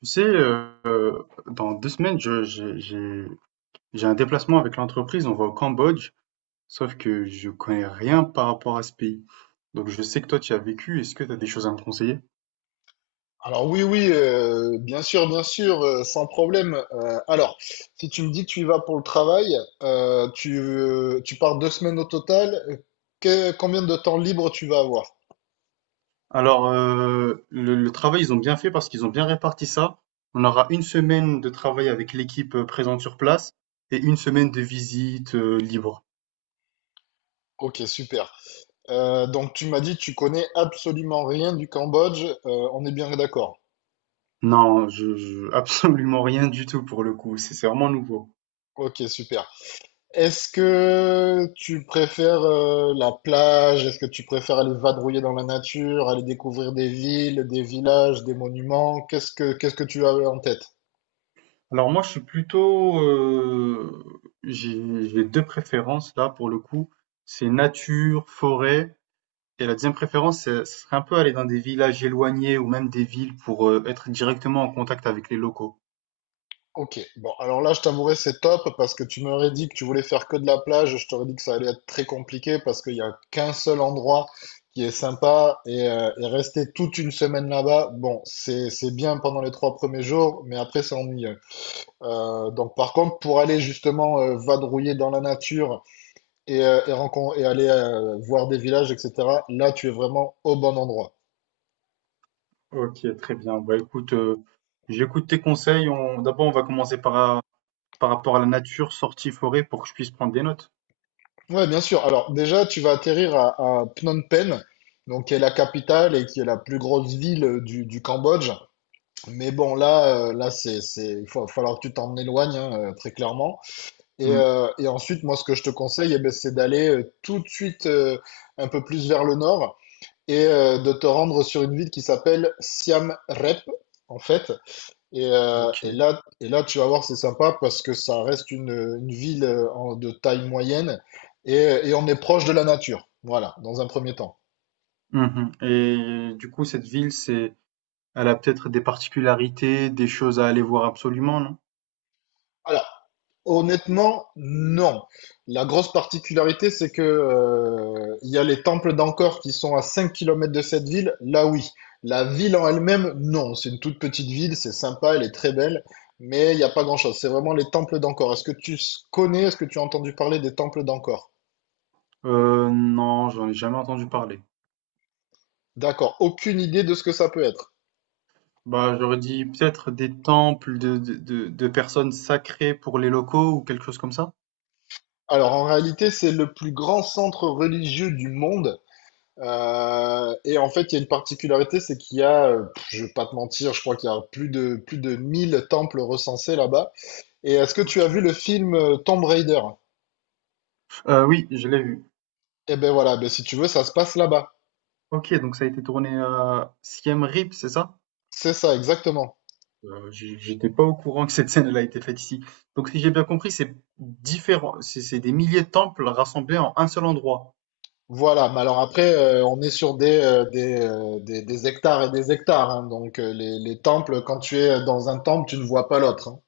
Tu sais, dans 2 semaines, j'ai un déplacement avec l'entreprise, on va au Cambodge, sauf que je connais rien par rapport à ce pays. Donc je sais que toi, tu y as vécu, est-ce que tu as des choses à me conseiller? Alors oui, oui, bien sûr, sans problème. Alors, si tu me dis que tu y vas pour le travail, tu pars 2 semaines au total, combien de temps libre tu vas avoir? Alors, le travail, ils ont bien fait parce qu'ils ont bien réparti ça. On aura 1 semaine de travail avec l'équipe présente sur place et 1 semaine de visite libre. Ok, super. Donc tu m'as dit que tu connais absolument rien du Cambodge, on est bien d'accord. Non, absolument rien du tout pour le coup, c'est vraiment nouveau. Ok, super. Est-ce que tu préfères la plage? Est-ce que tu préfères aller vadrouiller dans la nature, aller découvrir des villes, des villages, des monuments? Qu'est-ce que tu as en tête? Alors moi, je suis plutôt, j'ai 2 préférences là pour le coup. C'est nature, forêt. Et la deuxième préférence, ce serait un peu aller dans des villages éloignés ou même des villes pour être directement en contact avec les locaux. Ok, bon, alors là, je t'avouerai, c'est top parce que tu m'aurais dit que tu voulais faire que de la plage. Je t'aurais dit que ça allait être très compliqué parce qu'il n'y a qu'un seul endroit qui est sympa et rester toute une semaine là-bas, bon, c'est bien pendant les 3 premiers jours, mais après, c'est ennuyeux. Donc, par contre, pour aller justement vadrouiller dans la nature et aller voir des villages, etc., là, tu es vraiment au bon endroit. Ok, très bien. Bah écoute, j'écoute tes conseils. On, d'abord, on va commencer par rapport à la nature, sortie forêt, pour que je puisse prendre des notes. Ouais, bien sûr. Alors déjà, tu vas atterrir à Phnom Penh, donc qui est la capitale et qui est la plus grosse ville du Cambodge. Mais bon, là, il va falloir que tu t'en éloignes, hein, très clairement. Et, Hmm, euh, et ensuite, moi, ce que je te conseille, eh ben, c'est d'aller tout de suite un peu plus vers le nord et de te rendre sur une ville qui s'appelle Siem Reap, en fait. Et, euh, et ok. là, et là, tu vas voir, c'est sympa parce que ça reste une ville de taille moyenne et, et on est proche de la nature. Voilà, dans un premier temps. Mhm. Et du coup, cette ville, c'est, elle a peut-être des particularités, des choses à aller voir absolument, non? Alors, honnêtement, non. La grosse particularité, c'est que il y a les temples d'Angkor qui sont à 5 kilomètres de cette ville. Là, oui. La ville en elle-même, non. C'est une toute petite ville, c'est sympa, elle est très belle, mais il n'y a pas grand-chose. C'est vraiment les temples d'Angkor. Est-ce que tu connais, est-ce que tu as entendu parler des temples d'Angkor? Non, j'en ai jamais entendu parler. D'accord, aucune idée de ce que ça peut être. Bah, j'aurais dit peut-être des temples de personnes sacrées pour les locaux ou quelque chose comme ça? Alors en réalité, c'est le plus grand centre religieux du monde. Et en fait, il y a une particularité, c'est qu'il y a, je vais pas te mentir, je crois qu'il y a plus de 1000 temples recensés là-bas. Et est-ce que tu as OK. vu le film Tomb Raider? Oui, je l'ai vu. Eh ben voilà, ben si tu veux, ça se passe là-bas. OK, donc ça a été tourné à Siem Reap, c'est ça? C'est ça, exactement. J'étais pas au courant que cette scène, elle a été faite ici. Donc si j'ai bien compris, c'est des milliers de temples rassemblés en un seul endroit? Voilà, mais alors après, on est sur des hectares et des hectares, hein. Donc les temples, quand tu es dans un temple, tu ne vois pas l'autre, hein.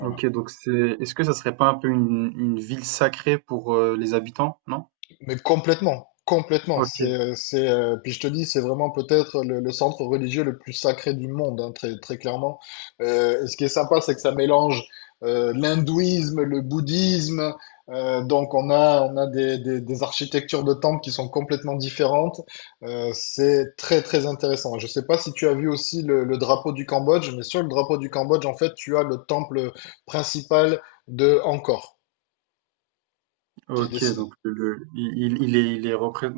OK, donc c'est est-ce que ça serait pas un peu une ville sacrée pour, les habitants, non? Mais complètement, complètement. C'est, OK. euh, c'est, euh, puis je te dis, c'est vraiment peut-être le centre religieux le plus sacré du monde, hein, très, très clairement. Et ce qui est sympa, c'est que ça mélange l'hindouisme, le bouddhisme. Donc on a des architectures de temples qui sont complètement différentes. C'est très, très intéressant. Je sais pas si tu as vu aussi le drapeau du Cambodge, mais sur le drapeau du Cambodge, en fait, tu as le temple principal de Angkor qui est OK, dessiné. donc il est,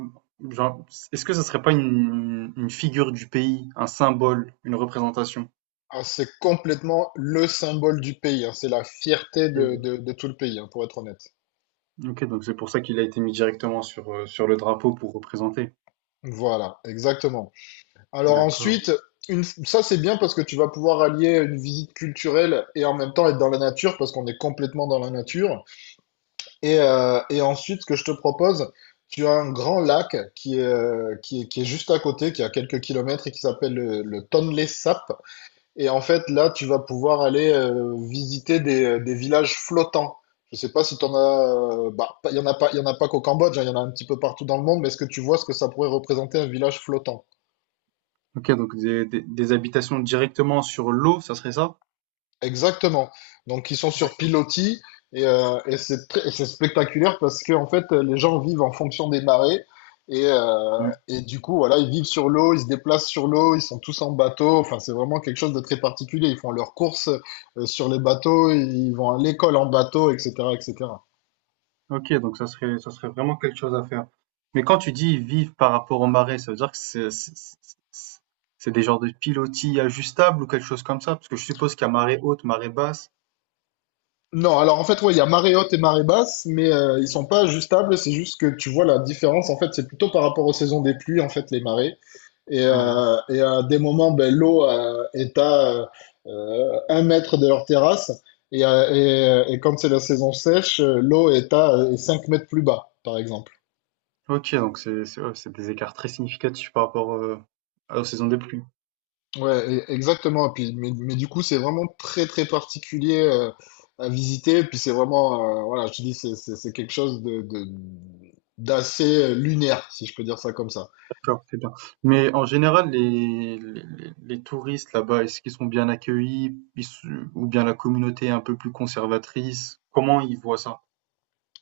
genre, est-ce que ce serait pas une figure du pays, un symbole, une représentation? Ah, c'est complètement le symbole du pays, hein. C'est la fierté de, Ok, de- de tout le pays, hein, pour être honnête. ok, donc c'est pour ça qu'il a été mis directement sur, sur le drapeau pour représenter. Voilà, exactement. Alors D'accord. ensuite, ça c'est bien parce que tu vas pouvoir allier une visite culturelle et en même temps être dans la nature parce qu'on est complètement dans la nature. Et ensuite, ce que je te propose, tu as un grand lac qui est juste à côté, qui est à quelques kilomètres et qui s'appelle le Tonle Sap. Et en fait, là, tu vas pouvoir aller visiter des villages flottants. Je sais pas si tu en as. Bah, pas- il y en a pas, il y en a pas qu'au Cambodge, hein, il y en a un petit peu partout dans le monde, mais est-ce que tu vois ce que ça pourrait représenter un village flottant? Ok, donc des habitations directement sur l'eau, ça serait ça? Exactement. Donc ils sont sur D'accord. pilotis et c'est spectaculaire parce que en fait les gens vivent en fonction des marées et, euh, Mm. et du coup voilà ils vivent sur l'eau, ils se déplacent sur l'eau, ils sont tous en bateau. Enfin c'est vraiment quelque chose de très particulier. Ils font leurs courses sur les bateaux, ils vont à l'école en bateau, etc., etc. Ok, donc ça serait vraiment quelque chose à faire. Mais quand tu dis vivre par rapport aux marées, ça veut dire que c'est des genres de pilotis ajustables ou quelque chose comme ça? Parce que je suppose qu'il y a marée haute, marée basse. Non, alors en fait, ouais, il y a marée haute et marée basse, mais ils sont pas ajustables, c'est juste que tu vois la différence, en fait, c'est plutôt par rapport aux saisons des pluies, en fait, les marées. Et, Hein, hein. euh, et à des moments, ben, l'eau est à 1 mètre de leur terrasse. Et quand c'est la saison sèche, l'eau est à 5 mètres plus bas, par exemple. OK, donc c'est ouais, c'est des écarts très significatifs par rapport, aux saisons des pluies. Ouais, exactement. Et puis, mais du coup, c'est vraiment très, très particulier à visiter. Et puis, c'est vraiment, voilà, je te dis, c'est quelque chose d'assez lunaire, si je peux dire ça comme ça. D'accord, c'est bien. Mais en général, les touristes là-bas, est-ce qu'ils sont bien accueillis? Ils se Ou bien la communauté est un peu plus conservatrice? Comment ils voient ça?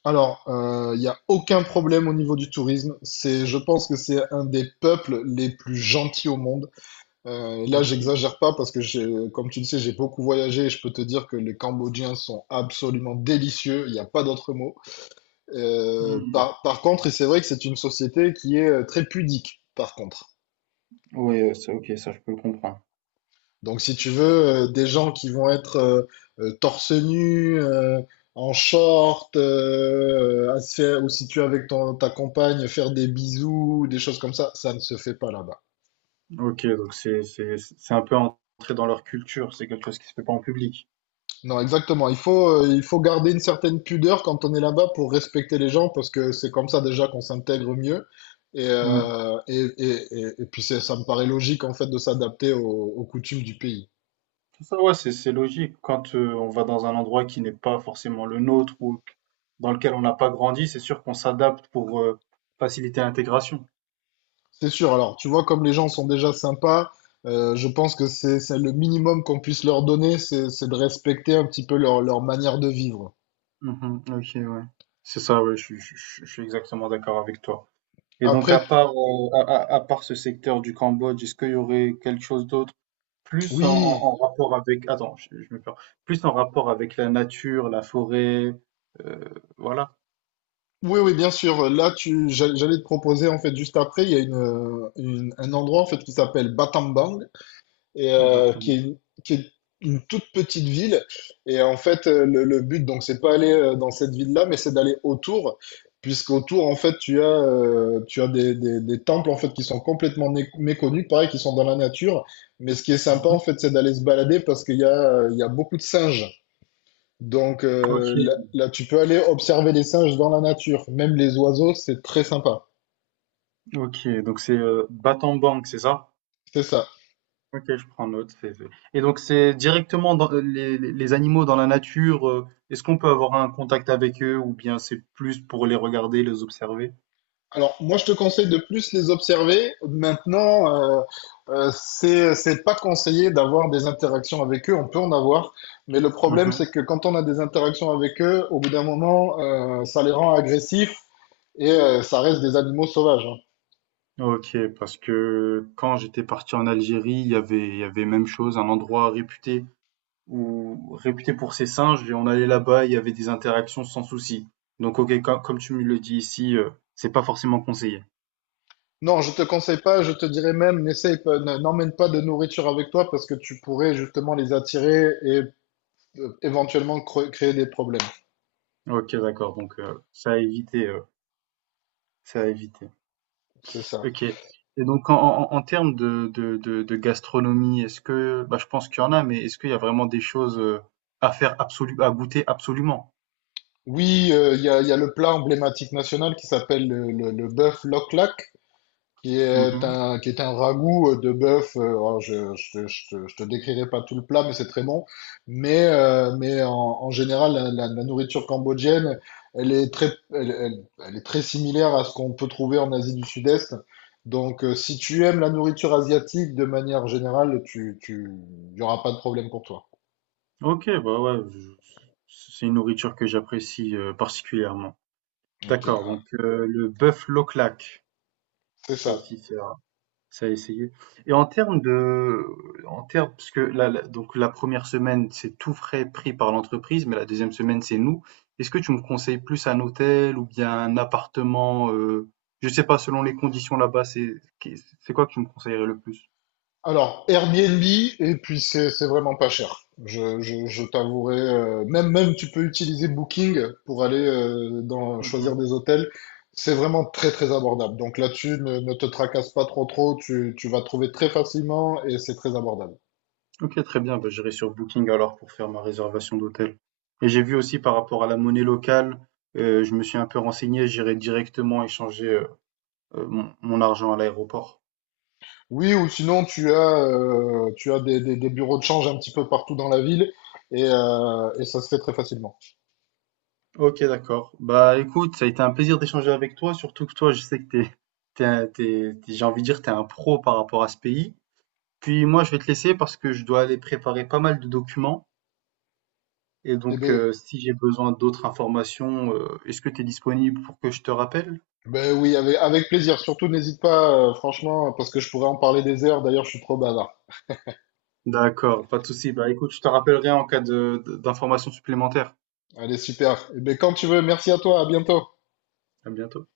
Alors, il n'y a aucun problème au niveau du tourisme. C'est, je pense que c'est un des peuples les plus gentils au monde. Là, OK. j'exagère pas parce que, comme tu le sais, j'ai beaucoup voyagé et je peux te dire que les Cambodgiens sont absolument délicieux. Il n'y a pas d'autre mot. Euh, Oui. par, par contre, et c'est vrai que c'est une société qui est très pudique, par contre. OK, ça je peux le comprendre. Donc, si tu veux, des gens qui vont être torse nu, en short, ou si tu es avec ta compagne, faire des bisous, des choses comme ça ne se fait pas là-bas. OK, donc c'est un peu entrer dans leur culture, c'est quelque chose qui se fait pas en public. Non, exactement. Il faut garder une certaine pudeur quand on est là-bas pour respecter les gens parce que c'est comme ça déjà qu'on s'intègre mieux. Et, Mmh. euh, et, et, et, et puis ça me paraît logique en fait de s'adapter aux coutumes du pays. C'est ça, ouais, c'est logique. Quand on va dans un endroit qui n'est pas forcément le nôtre ou dans lequel on n'a pas grandi, c'est sûr qu'on s'adapte pour faciliter l'intégration. C'est sûr. Alors, tu vois, comme les gens sont déjà sympas, je pense que c'est le minimum qu'on puisse leur donner, c'est de respecter un petit peu leur manière de vivre. Mhm, ok, ouais. C'est ça, ouais, je suis exactement d'accord avec toi. Et donc, Après, à part, à part ce secteur du Cambodge, est-ce qu'il y aurait quelque chose d'autre plus oui, en rapport avec, attends, je me perds, plus en rapport avec la nature, la forêt, euh, voilà. oui, oui, bien sûr. Là, j'allais te proposer en fait juste après, il y a un endroit en fait qui s'appelle Battambang. Et qui Battambang. est une, qui est une toute petite ville. Et en fait, le but, donc, c'est pas aller dans cette ville-là, mais c'est d'aller autour, puisqu'autour, en fait, tu as des temples, en fait, qui sont complètement méconnus, pareil, qui sont dans la nature. Mais ce qui est sympa, Mhm. en fait, c'est d'aller se balader parce qu'il y a beaucoup de singes. Donc Ok, là, tu peux aller observer les singes dans la nature, même les oiseaux, c'est très sympa. ok, donc c'est Battambang, c'est ça? C'est ça. Ok, je prends note. Et donc, c'est directement dans les animaux dans la nature. Est-ce qu'on peut avoir un contact avec eux ou bien c'est plus pour les regarder, les observer? Alors, moi, je te conseille de plus les observer. Maintenant, c'est pas conseillé d'avoir des interactions avec eux. On peut en avoir, mais le problème, Mhm. c'est que quand on a des interactions avec eux, au bout d'un moment, ça les rend agressifs et ça reste des animaux sauvages, hein. Ok, parce que quand j'étais parti en Algérie, il y avait même chose, un endroit réputé ou réputé pour ses singes, et on allait là-bas, il y avait des interactions sans souci. Donc, ok, comme tu me le dis ici, c'est pas forcément conseillé. Non, je te conseille pas. Je te dirais même, n'essaye pas, n'emmène pas de nourriture avec toi parce que tu pourrais justement les attirer et éventuellement créer des problèmes. Ok, d'accord. Donc, ça a évité. C'est ça. OK. Et donc en en en termes de gastronomie, est-ce que bah, je pense qu'il y en a, mais est-ce qu'il y a vraiment des choses, heu, à goûter absolument? Oui, il y a le plat emblématique national qui s'appelle le bœuf loklak, qui est Mmh. un, qui est un ragoût de bœuf. Alors, je te décrirai pas tout le plat, mais c'est très bon. Mais en général, la nourriture cambodgienne, elle est très similaire à ce qu'on peut trouver en Asie du Sud-Est. Donc, si tu aimes la nourriture asiatique de manière générale, il y aura pas de problème pour toi. OK, bah, ouais, je c'est une nourriture que j'apprécie, particulièrement. Ok, D'accord, ah, donc le bœuf Lauchlac, c'est ça ça. aussi c'est ça a essayé. Et en termes de En termes parce que là, donc la 1re semaine, c'est tout frais pris par l'entreprise, mais la 2e semaine, c'est nous. Est-ce que tu me conseilles plus un hôtel ou bien un appartement, je sais pas, selon les conditions là-bas, c'est qu'est c'est quoi que tu me conseillerais le plus? Alors, Airbnb, et puis c'est vraiment pas cher. Je t'avouerai, même tu peux utiliser Booking pour aller choisir Mmh. des hôtels. C'est vraiment très très abordable. Donc là-dessus, ne te tracasse pas trop trop, tu vas trouver très facilement et c'est très abordable. OK, très bien, bah, j'irai sur Booking alors pour faire ma réservation d'hôtel. Et j'ai vu aussi par rapport à la monnaie locale, je me suis un peu renseigné, j'irai directement échanger, mon argent à l'aéroport. Oui, ou sinon tu as des bureaux de change un petit peu partout dans la ville et ça se fait très facilement. Ok, d'accord. Bah écoute, ça a été un plaisir d'échanger avec toi, surtout que toi, je sais que t'es, j'ai envie de dire, t'es un pro par rapport à ce pays. Puis moi, je vais te laisser parce que je dois aller préparer pas mal de documents. Et Eh donc, ben, si j'ai besoin d'autres informations, est-ce que tu es disponible pour que je te rappelle? Oui, avec plaisir. Surtout n'hésite pas, franchement, parce que je pourrais en parler des heures. D'ailleurs, je suis trop bavard. D'accord, pas de souci. Bah écoute, je te rappellerai en cas d'informations supplémentaires. Allez, super. Eh bien, quand tu veux, merci à toi, à bientôt. À bientôt.